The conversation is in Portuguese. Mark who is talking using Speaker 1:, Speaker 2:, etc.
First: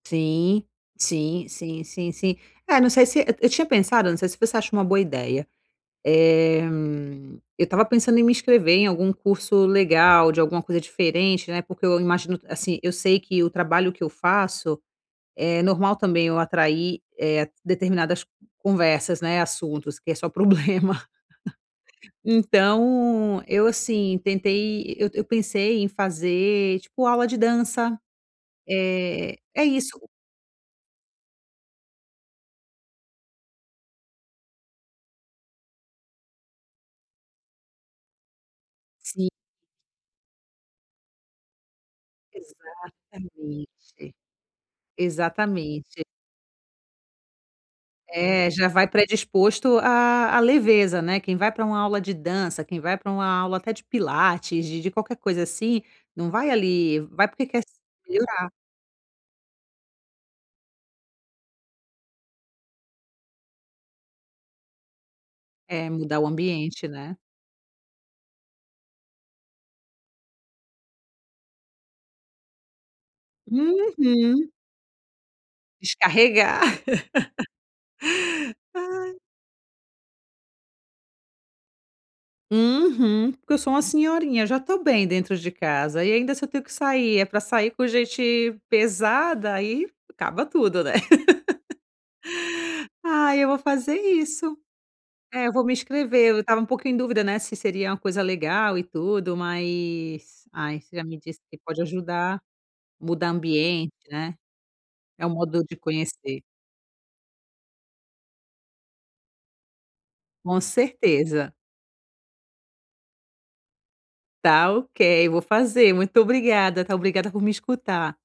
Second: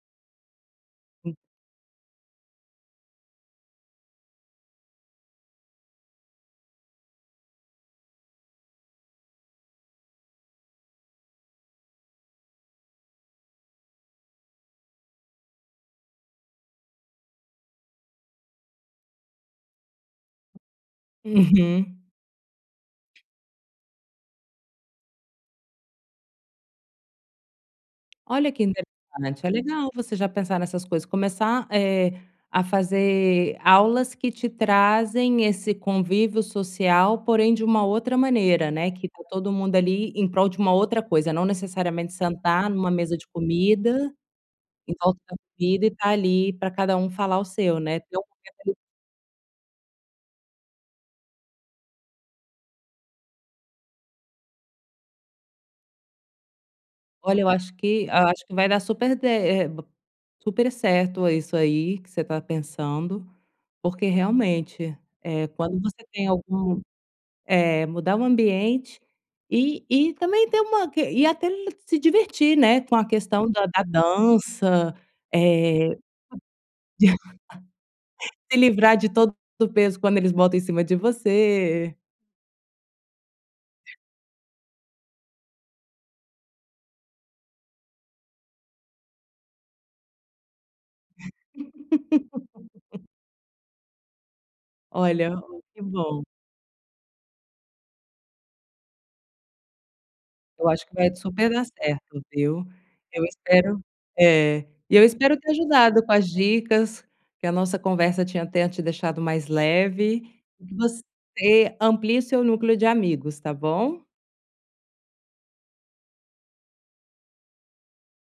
Speaker 1: Sim,
Speaker 2: Hu
Speaker 1: sim, sim, sim, sim. É, não sei se Eh, eu tinha pensado, não sei se você acha uma boa ideia, eh, eu estava pensando em me inscrever em algum curso legal, de alguma coisa diferente, né, porque eu imagino, assim, eu sei que o trabalho que eu faço é normal também eu atrair determinadas conversas, né, assuntos que é só problema.
Speaker 2: Uhum.
Speaker 1: Então, eu, assim, tentei eu eu pensei em fazer tipo aula de dança,
Speaker 2: Olha que
Speaker 1: eh,
Speaker 2: interessante! É
Speaker 1: é
Speaker 2: legal
Speaker 1: isso.
Speaker 2: você já pensar nessas coisas, começar, eh, a fazer aulas que te trazem esse convívio social, porém de uma outra maneira, né, que está
Speaker 1: Si
Speaker 2: todo mundo ali em prol de uma outra coisa, não necessariamente sentar numa mesa de comida,
Speaker 1: Exatamente.
Speaker 2: em volta da comida e
Speaker 1: Exatamente.
Speaker 2: estar ali para cada um falar o seu, né?
Speaker 1: É, já
Speaker 2: [unintelligible]
Speaker 1: vai predisposto à à leveza, né, quem vai para uma aula de dança, quem vai para uma aula até de pilates, de de qualquer coisa assim, não vai ali Vai
Speaker 2: Olha,
Speaker 1: porque
Speaker 2: eu
Speaker 1: quer s
Speaker 2: acho que eu acho
Speaker 1: melhorar.
Speaker 2: que vai dar super de eh, b super certo isso aí que você está pensando, porque realmente, eh, quando
Speaker 1: É,
Speaker 2: você
Speaker 1: mudar o
Speaker 2: tem algum
Speaker 1: ambiente, né?
Speaker 2: eh, mudar o ambiente, e e também ter uma que e até l se divertir, né, com a questão da da
Speaker 1: Uhum.
Speaker 2: dança, eh.
Speaker 1: Descarregar.
Speaker 2: Se livrar de
Speaker 1: Ai.
Speaker 2: todo o peso quando eles botam em cima de você.
Speaker 1: Uhum. Porque eu sou uma senhorinha, já estou bem dentro de casa e ainda se eu tenho que sair é para sair com gente pesada, aí acaba tudo, né? Ai, eu vou fazer isso.
Speaker 2: Olha.
Speaker 1: É, eu
Speaker 2: [unintelligible]
Speaker 1: vou me
Speaker 2: Que bom.
Speaker 1: inscrever, eu estava um pouco em dúvida, né, se seria uma coisa legal e tudo, mas,
Speaker 2: Eu
Speaker 1: ai,
Speaker 2: acho que
Speaker 1: você já
Speaker 2: vai t
Speaker 1: me disse
Speaker 2: super
Speaker 1: que
Speaker 2: dar
Speaker 1: pode
Speaker 2: certo,
Speaker 1: ajudar,
Speaker 2: viu? Eu
Speaker 1: mudar
Speaker 2: espero
Speaker 1: ambiente, né?
Speaker 2: É. E eu
Speaker 1: É um
Speaker 2: espero ter
Speaker 1: modo de
Speaker 2: ajudado com as
Speaker 1: conhecer.
Speaker 2: dicas, que a nossa conversa tinha tenha te deixado mais leve
Speaker 1: Com
Speaker 2: e que
Speaker 1: certeza.
Speaker 2: você amplie o seu núcleo de amigos, tá bom?
Speaker 1: Está ok. Eu vou fazer. Muito obrigada, tá? Obrigada por me escutar.